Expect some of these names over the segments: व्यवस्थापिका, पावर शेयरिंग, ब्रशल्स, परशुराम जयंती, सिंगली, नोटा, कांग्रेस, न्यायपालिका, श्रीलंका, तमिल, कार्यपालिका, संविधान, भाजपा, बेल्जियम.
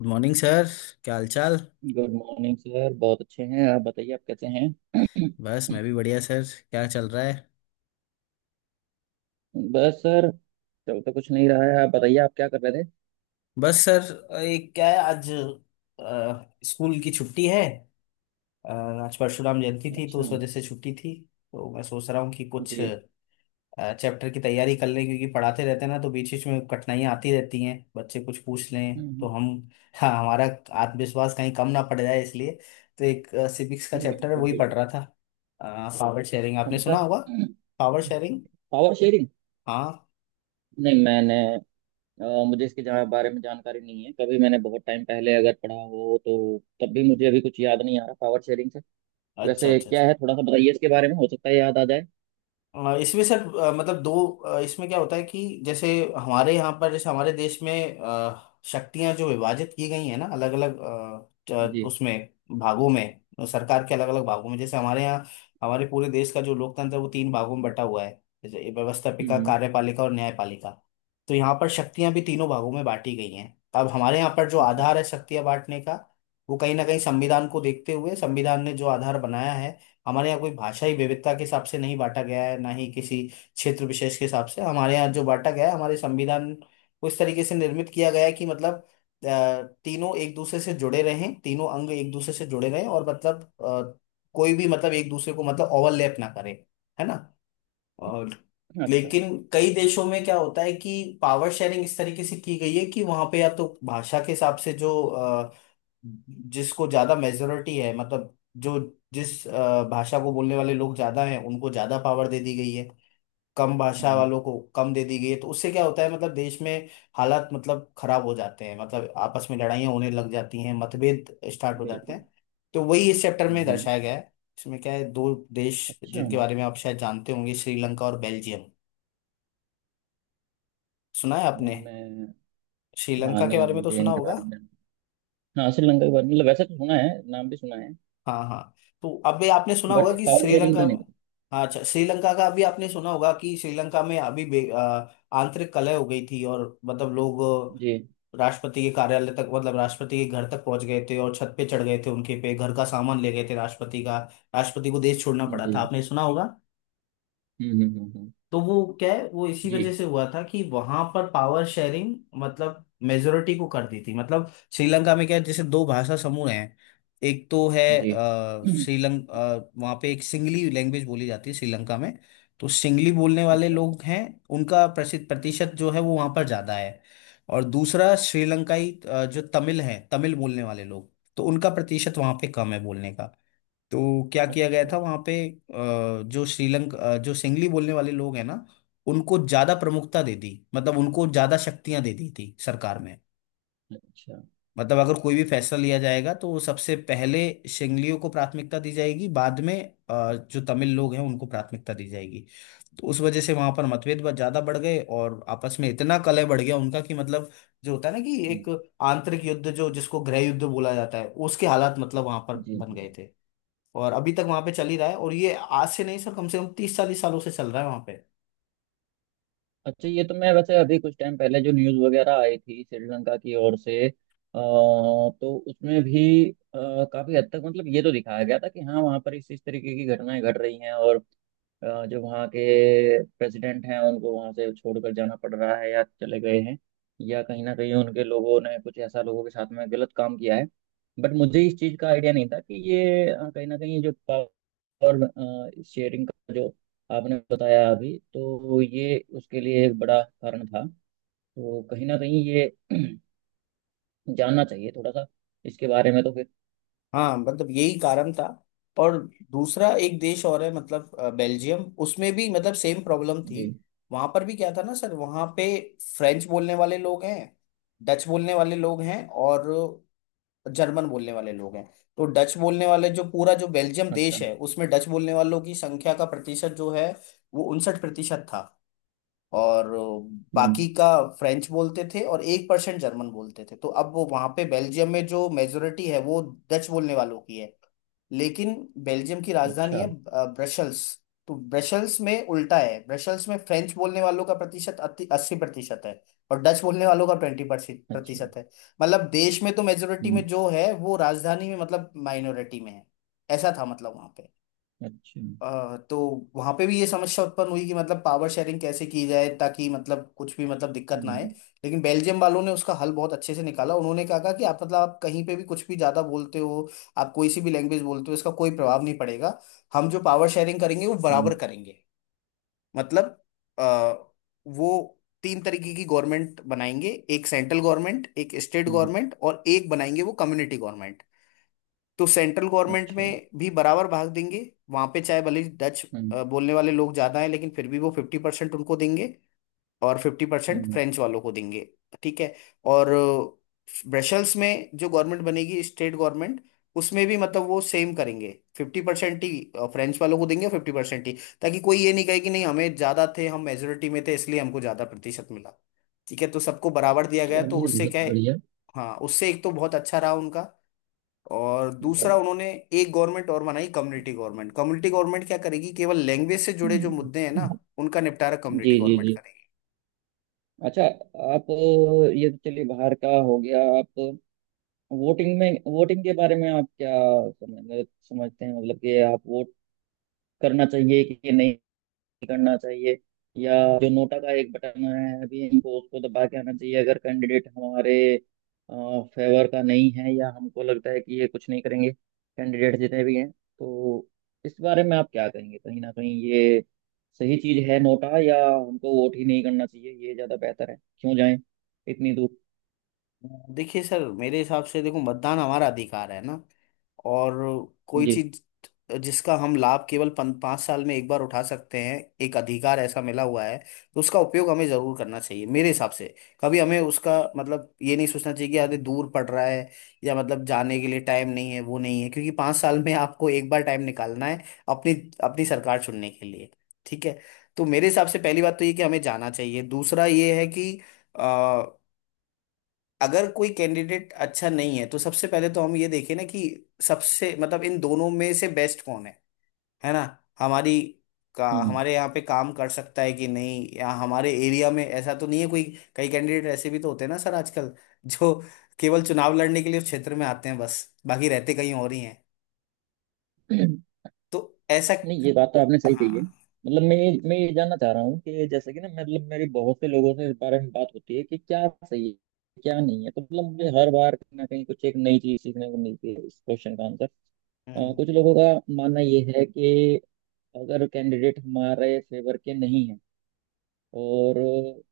Good morning sir. क्या हालचाल। Good morning sir. बहुत अच्छे हैं। आप बताइए, आप कैसे हैं? बस मैं भी बढ़िया सर। क्या चल रहा है। बस सर, चल तो कुछ नहीं रहा है। आप बताइए, आप क्या कर रहे थे? बस सर एक क्या है आज स्कूल की छुट्टी है। अ, आज परशुराम जयंती थी तो अच्छा। उस वजह से छुट्टी थी। तो मैं सोच रहा हूँ कि कुछ जी। चैप्टर की तैयारी कर लें, क्योंकि पढ़ाते रहते हैं ना तो बीच बीच में कठिनाइयाँ आती रहती हैं, बच्चे कुछ पूछ लें तो हम्म। हम। हाँ, हमारा आत्मविश्वास कहीं कम ना पड़ जाए इसलिए। तो एक सिविक्स का चैप्टर है, बिल्कुल वही पढ़ बिल्कुल। रहा था। पावर शेयरिंग आपने कौन सा? सुना होगा। पावर शेयरिंग। पावर शेयरिंग। हाँ। नहीं, मैंने अ, मुझे इसके जहाँ बारे में जानकारी नहीं है। कभी मैंने बहुत टाइम पहले अगर पढ़ा हो तो तब भी मुझे अभी कुछ याद नहीं आ रहा पावर शेयरिंग से। अच्छा वैसे अच्छा क्या अच्छा। है, थोड़ा सा बताइए इसके बारे में। हो सकता है याद आ जाए। इसमें सर, मतलब दो, इसमें क्या होता है कि जैसे हमारे यहाँ पर, जैसे हमारे देश में शक्तियां जो विभाजित की गई है ना अलग अलग, जी। उसमें भागों में, सरकार के अलग अलग भागों में, जैसे हमारे यहाँ। हमारे पूरे देश का जो लोकतंत्र है वो तीन भागों में बटा हुआ है। जैसे व्यवस्थापिका, हम्म। कार्यपालिका और न्यायपालिका। तो यहाँ पर शक्तियां भी तीनों भागों में बांटी गई हैं। तो अब हमारे यहाँ पर जो अच्छा। आधार है शक्तियां बांटने का, वो कहीं ना कहीं संविधान को देखते हुए, संविधान ने जो आधार बनाया है। हमारे यहाँ कोई भाषाई विविधता के हिसाब से नहीं बांटा गया है, ना ही किसी क्षेत्र विशेष के हिसाब से। हमारे यहाँ जो बांटा गया है, हमारे संविधान को इस तरीके से निर्मित किया गया है कि मतलब तीनों एक दूसरे से जुड़े रहें, तीनों अंग एक दूसरे से जुड़े रहें, और मतलब कोई भी मतलब एक दूसरे को मतलब ओवरलैप ना करे। है ना। और अच्छा। हम्म। लेकिन कई देशों में क्या होता है कि पावर शेयरिंग इस तरीके से की गई है कि वहां पे या तो भाषा के हिसाब से, जो जिसको ज्यादा मेजोरिटी है, मतलब जो जिस भाषा को बोलने वाले लोग ज्यादा हैं उनको ज्यादा पावर दे दी गई है। कम भाषा हम्म। वालों को कम दे दी गई है। तो उससे क्या होता है, मतलब देश में हालात मतलब खराब हो जाते हैं। मतलब आपस में लड़ाइयाँ होने लग जाती हैं, मतभेद स्टार्ट हो जाते बिल्कुल। हैं। तो वही इस चैप्टर में हम्म। हम्म। दर्शाया गया है। इसमें क्या है, दो देश अच्छा। जिनके बारे में आप शायद जानते होंगे, श्रीलंका और बेल्जियम। सुना है आपने। नहीं मैं हाँ, श्रीलंका के नहीं बारे में तो मुझे सुना इनके होगा। बारे में जानना। हाँ, श्रीलंका के बारे में मतलब वैसे तो सुना है, नाम भी सुना है। हाँ हाँ। तो अभी आपने सुना होगा बट कि पावर शेयरिंग श्रीलंका। का नहीं पता। हाँ, अच्छा श्रीलंका का। अभी आपने सुना होगा कि श्रीलंका में अभी आंतरिक कलह हो गई थी, और मतलब लोग जी। राष्ट्रपति के कार्यालय तक, मतलब राष्ट्रपति के घर तक पहुंच गए थे, और छत पे चढ़ गए थे उनके पे, घर का सामान ले गए थे राष्ट्रपति का। राष्ट्रपति को देश छोड़ना पड़ा था, जी। आपने सुना होगा। हम्म। हम्म। हम्म। हम्म। तो वो क्या है, वो इसी जी। वजह से हुआ था कि वहां पर पावर शेयरिंग मतलब मेजोरिटी को कर दी थी। मतलब श्रीलंका में क्या है, जैसे दो भाषा समूह हैं। एक तो है। जी। हम्म। श्रीलंक वहाँ पे एक सिंगली लैंग्वेज बोली जाती है श्रीलंका में। तो सिंगली बोलने वाले अच्छा। लोग हैं। उनका प्रसिद्ध प्रतिशत जो है, वो वहाँ पर ज़्यादा है। और दूसरा श्रीलंकाई जो तमिल है, तमिल बोलने वाले लोग। तो उनका प्रतिशत वहाँ पे कम है बोलने का। तो क्या किया गया था अच्छा। वहां पे, जो श्रीलंका जो सिंगली बोलने वाले लोग हैं ना, उनको ज्यादा प्रमुखता दे दी, मतलब उनको ज्यादा शक्तियां दे दी थी सरकार में। अच्छा। मतलब अगर कोई भी फैसला लिया जाएगा तो सबसे पहले सिंगलियों को प्राथमिकता दी जाएगी, बाद में जो तमिल लोग हैं उनको प्राथमिकता दी जाएगी। तो उस वजह से वहां पर मतभेद बहुत ज्यादा बढ़ गए, और आपस में इतना कलह बढ़ गया उनका कि मतलब जो होता है ना कि हम्म। एक आंतरिक युद्ध, जो जिसको गृह युद्ध बोला जाता है, उसके हालात मतलब वहां पर जी। बन जी। गए थे। और अभी तक वहां पे चल ही रहा है, और ये आज से नहीं सर, कम से कम तीस चालीस सालों से चल रहा है वहां पे। अच्छा, ये तो मैं वैसे अभी कुछ टाइम पहले जो न्यूज़ वगैरह आई थी श्रीलंका की ओर से, तो उसमें भी काफी हद तक मतलब ये तो दिखाया गया था कि हाँ, वहाँ पर इस तरीके की घटनाएं घट रही हैं। और जो वहाँ के प्रेसिडेंट हैं, उनको वहाँ से छोड़कर जाना पड़ रहा है या चले गए हैं, या कहीं ना कहीं उनके लोगों ने कुछ ऐसा लोगों के साथ में गलत काम किया है। बट मुझे इस चीज़ का आइडिया नहीं था कि ये कहीं ना कहीं जो पावर शेयरिंग का जो आपने बताया अभी, तो ये उसके लिए एक बड़ा कारण था। तो कहीं ना कहीं ये जानना चाहिए थोड़ा सा इसके बारे में तो फिर। हाँ, मतलब यही कारण था। और दूसरा एक देश और है, मतलब बेल्जियम, उसमें भी मतलब सेम प्रॉब्लम थी। जी। वहां पर भी क्या था ना सर, वहां पे फ्रेंच बोलने वाले लोग हैं, डच बोलने वाले लोग हैं, और जर्मन बोलने वाले लोग हैं। तो डच बोलने वाले जो पूरा जो बेल्जियम अच्छा। देश है, उसमें डच बोलने वालों की संख्या का प्रतिशत जो है, वो 59% था। और हम्म। बाकी का फ्रेंच बोलते थे, और 1% जर्मन बोलते थे। तो अब वो वहां पे बेल्जियम में जो मेजोरिटी है वो डच बोलने वालों की है। लेकिन बेल्जियम की राजधानी है अच्छा। ब्रशल्स। तो ब्रशल्स में उल्टा है। ब्रशल्स में फ्रेंच बोलने वालों का प्रतिशत 80% है, और डच बोलने वालों का ट्वेंटी अच्छा। प्रतिशत है। मतलब देश में तो मेजोरिटी हम्म। में जो है, वो राजधानी में मतलब माइनॉरिटी में है। ऐसा था मतलब वहां पे। अच्छा। तो वहां पे भी ये समस्या उत्पन्न हुई कि मतलब पावर शेयरिंग कैसे की जाए, ताकि मतलब कुछ भी मतलब दिक्कत ना आए। हम्म। लेकिन बेल्जियम वालों ने उसका हल बहुत अच्छे से निकाला। उन्होंने कहा कहा कि आप मतलब आप कहीं पे भी कुछ भी ज्यादा बोलते हो। आप कोई सी भी लैंग्वेज बोलते हो, इसका कोई प्रभाव नहीं पड़ेगा। हम जो पावर शेयरिंग करेंगे वो हम्म। बराबर करेंगे। मतलब अ, वो तीन तरीके की गवर्नमेंट बनाएंगे। एक सेंट्रल गवर्नमेंट, एक स्टेट हम्म। गवर्नमेंट, और एक बनाएंगे वो कम्युनिटी गवर्नमेंट। तो सेंट्रल गवर्नमेंट अच्छा। में भी बराबर भाग देंगे। वहां पे चाहे भले ही डच हम्म। बोलने वाले लोग ज्यादा हैं, लेकिन फिर भी वो 50% उनको देंगे। और 50% हम्म। फ्रेंच वालों को देंगे। ठीक है। और ब्रसेल्स में जो गवर्नमेंट बनेगी स्टेट गवर्नमेंट, उसमें भी मतलब वो सेम करेंगे। 50% ही फ्रेंच वालों को देंगे, और 50% ही, ताकि कोई ये नहीं कहे कि नहीं, हमें ज्यादा थे, हम मेजोरिटी में थे, इसलिए हमको ज्यादा प्रतिशत मिला। ठीक है, तो सबको बराबर दिया गया, तो चलिए, उससे बहुत क्या है। बढ़िया। हाँ, उससे एक तो बहुत अच्छा रहा उनका। और दूसरा उन्होंने एक गवर्नमेंट और बनाई, कम्युनिटी गवर्नमेंट। कम्युनिटी गवर्नमेंट क्या करेगी, केवल लैंग्वेज से जुड़े जो मुद्दे हैं ना, उनका निपटारा कम्युनिटी जी। जी। गवर्नमेंट जी। करेगी। अच्छा। आप ये तो चलिए बाहर का हो गया। आप वोटिंग में, वोटिंग के बारे में आप क्या समझते हैं मतलब कि आप वोट करना चाहिए कि नहीं करना चाहिए, या जो नोटा का एक बटन है अभी, इनको उसको दबा के आना चाहिए अगर कैंडिडेट हमारे फेवर का नहीं है, या हमको लगता है कि ये कुछ नहीं करेंगे कैंडिडेट जितने भी हैं, तो इस बारे में आप क्या कहेंगे? कहीं ना कहीं ये सही चीज है नोटा, या हमको वोट ही नहीं करना चाहिए, ये ज्यादा बेहतर है? क्यों जाएं इतनी दूर? देखिए सर, मेरे हिसाब से देखो, मतदान हमारा अधिकार है ना। और कोई जी। चीज जिसका हम लाभ केवल 5 साल में एक बार उठा सकते हैं। एक अधिकार ऐसा मिला हुआ है। तो उसका उपयोग हमें जरूर करना चाहिए मेरे हिसाब से। कभी हमें उसका मतलब ये नहीं सोचना चाहिए कि अरे दूर पड़ रहा है, या मतलब जाने के लिए टाइम नहीं है, वो नहीं है। क्योंकि 5 साल में आपको एक बार टाइम निकालना है अपनी अपनी सरकार चुनने के लिए। ठीक है। तो मेरे हिसाब से पहली बात तो ये कि हमें जाना चाहिए, दूसरा ये है कि अगर कोई कैंडिडेट अच्छा नहीं है, तो सबसे पहले तो हम ये देखें ना कि सबसे मतलब इन दोनों में से बेस्ट कौन है। है ना। हमारी का हमारे यहाँ पे काम कर सकता है कि नहीं, या हमारे एरिया में ऐसा तो नहीं है कोई। कई कैंडिडेट ऐसे भी तो होते हैं ना सर आजकल जो केवल चुनाव लड़ने के लिए उस क्षेत्र में आते हैं, बस बाकी रहते कहीं और ही हैं। हम्म। तो ऐसा। नहीं, ये बात तो आपने सही हाँ कही है। हाँ। मतलब मैं ये जानना चाह रहा हूँ कि जैसे कि ना, मतलब मेरे बहुत से लोगों से इस बारे में बात होती है कि क्या सही है क्या नहीं है। तो मतलब मुझे हर बार कहीं ना कहीं कुछ एक नई चीज सीखने को मिलती है इस क्वेश्चन का आंसर। हम्म। कुछ लोगों का मानना ये है कि अगर कैंडिडेट हमारे फेवर के नहीं है, और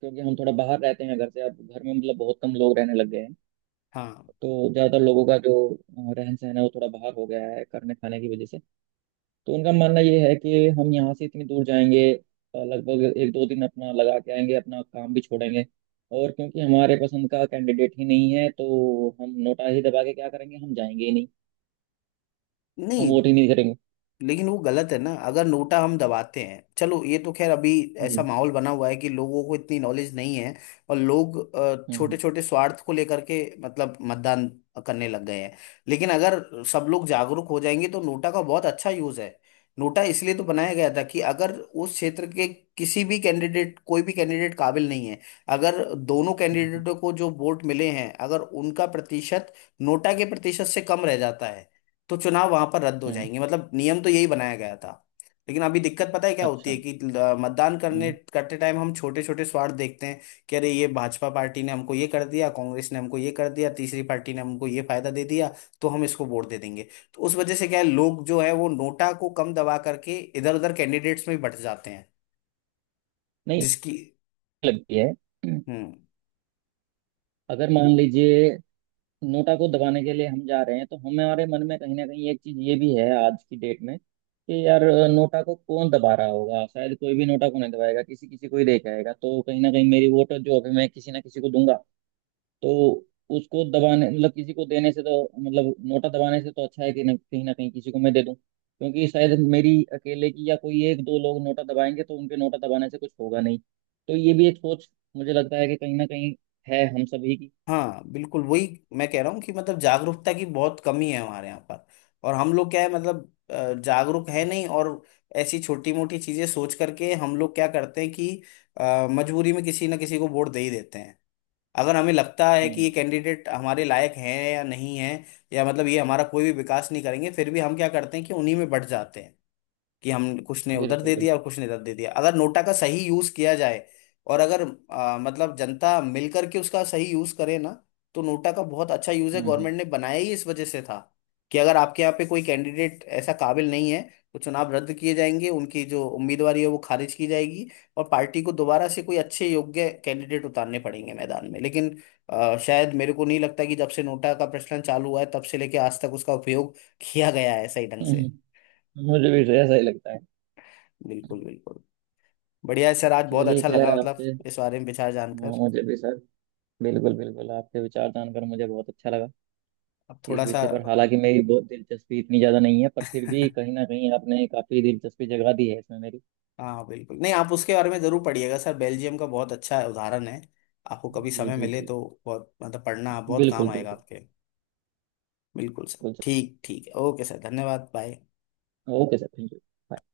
क्योंकि हम थोड़ा बाहर रहते हैं घर से, अब घर में मतलब बहुत कम लोग रहने लग गए हैं, हाँ तो ज़्यादातर लोगों का जो रहन सहन है वो थोड़ा बाहर हो गया है करने खाने की वजह से। तो उनका मानना ये है कि हम यहाँ से इतनी दूर जाएंगे, लगभग एक दो दिन अपना लगा के आएंगे, अपना काम भी छोड़ेंगे, और क्योंकि हमारे पसंद का कैंडिडेट ही नहीं है तो हम नोटा ही दबा के क्या करेंगे, हम जाएंगे ही नहीं, हम नहीं, वोट ही नहीं करेंगे। लेकिन वो गलत है ना। अगर नोटा हम दबाते हैं, चलो ये तो खैर अभी जी। ऐसा माहौल बना हुआ है कि लोगों को इतनी नॉलेज नहीं है। और लोग छोटे हम्म। छोटे स्वार्थ को लेकर के मतलब मतदान करने लग गए हैं। लेकिन अगर सब लोग जागरूक हो जाएंगे तो नोटा का बहुत अच्छा यूज है। नोटा इसलिए तो बनाया गया था कि अगर उस क्षेत्र के किसी भी कैंडिडेट, कोई भी कैंडिडेट काबिल नहीं है, अगर दोनों हम्म। कैंडिडेटों को जो वोट मिले हैं, अगर उनका प्रतिशत नोटा के प्रतिशत से कम रह जाता है, तो चुनाव वहां पर रद्द हो हम्म। हम्म। जाएंगे, मतलब नियम तो यही बनाया गया था। लेकिन अभी दिक्कत पता है क्या होती अच्छा। है कि मतदान करने हम्म। करते टाइम हम छोटे छोटे स्वार्थ देखते हैं, कि अरे ये भाजपा पार्टी ने हमको ये कर दिया, कांग्रेस ने हमको ये कर दिया, तीसरी पार्टी ने हमको ये फायदा दे दिया, तो हम इसको वोट दे देंगे। तो उस वजह से क्या है, लोग जो है वो नोटा को कम दबा करके इधर उधर कैंडिडेट्स में ही बट जाते हैं। नहीं जिसकी। लगती है। हम्म। अगर मान लीजिए, नोटा को दबाने के लिए हम जा रहे हैं तो हमारे मन में कहीं ना कहीं एक चीज ये भी है आज की डेट में कि यार, नोटा को कौन दबा रहा होगा? शायद कोई भी नोटा को नहीं दबाएगा, किसी किसी को ही लेके आएगा। तो कहीं ना कहीं मेरी वोट जो अभी मैं किसी ना किसी को दूंगा, तो उसको दबाने मतलब किसी को देने से तो मतलब नोटा दबाने से तो अच्छा है कि कहीं ना कहीं किसी को मैं दे दूं, क्योंकि शायद मेरी अकेले की या कोई एक दो लोग नोटा दबाएंगे तो उनके नोटा दबाने से कुछ होगा नहीं। तो ये भी एक सोच मुझे लगता है कि कहीं ना कहीं है हम सभी की। हाँ, बिल्कुल वही मैं कह रहा हूँ कि मतलब जागरूकता की बहुत कमी है हमारे यहाँ पर। और हम लोग क्या है, मतलब जागरूक है नहीं, और ऐसी छोटी मोटी चीजें सोच करके हम लोग क्या करते हैं कि मजबूरी में किसी ना किसी को वोट दे ही देते हैं। अगर हमें लगता है कि हम्म। ये कैंडिडेट हमारे लायक है या नहीं है, या मतलब ये हमारा कोई भी विकास नहीं करेंगे, फिर भी हम क्या करते हैं कि उन्हीं में बढ़ जाते हैं, कि हम कुछ ने उधर बिल्कुल दे दिया बिल्कुल। और कुछ ने इधर दे दिया। अगर नोटा का सही यूज किया जाए, और अगर मतलब जनता मिल करके उसका सही यूज करे ना, तो नोटा का बहुत अच्छा यूज है। हम्म। गवर्नमेंट ने बनाया ही इस वजह से था कि अगर आपके यहाँ पे कोई कैंडिडेट ऐसा काबिल नहीं है, तो चुनाव रद्द किए जाएंगे, उनकी जो उम्मीदवारी है वो खारिज की जाएगी। और पार्टी को दोबारा से कोई अच्छे योग्य कैंडिडेट उतारने पड़ेंगे मैदान में। लेकिन शायद मेरे को नहीं लगता कि जब से नोटा का प्रचलन चालू हुआ है, तब से लेके आज तक उसका उपयोग किया गया है सही ढंग से। हम्म। मुझे भी तो ऐसा ही लगता है। बिल्कुल बिल्कुल। बढ़िया है सर, आज बहुत चलिए अच्छा लगा खैर मतलब आपसे। इस बारे में विचार हाँ, जानकर। मुझे भी सर। बिल्कुल बिल्कुल, आपके विचार जानकर मुझे बहुत अच्छा लगा। अब इस थोड़ा सा। विषय पर हालांकि मेरी बहुत दिलचस्पी इतनी ज़्यादा नहीं है, पर फिर भी कहीं ना कहीं आपने काफ़ी दिलचस्पी जगा दी है इसमें मेरी। हाँ बिल्कुल, नहीं आप उसके बारे में ज़रूर पढ़िएगा सर, बेल्जियम का बहुत अच्छा उदाहरण है। आपको कभी जी। समय जी। मिले जी। तो बहुत मतलब पढ़ना बहुत काम बिल्कुल आएगा बिल्कुल। आपके। बिल्कुल सर, बिल्कुल सर, ठीक ठीक, ओके सर, धन्यवाद, bye. Okay sir, thank you.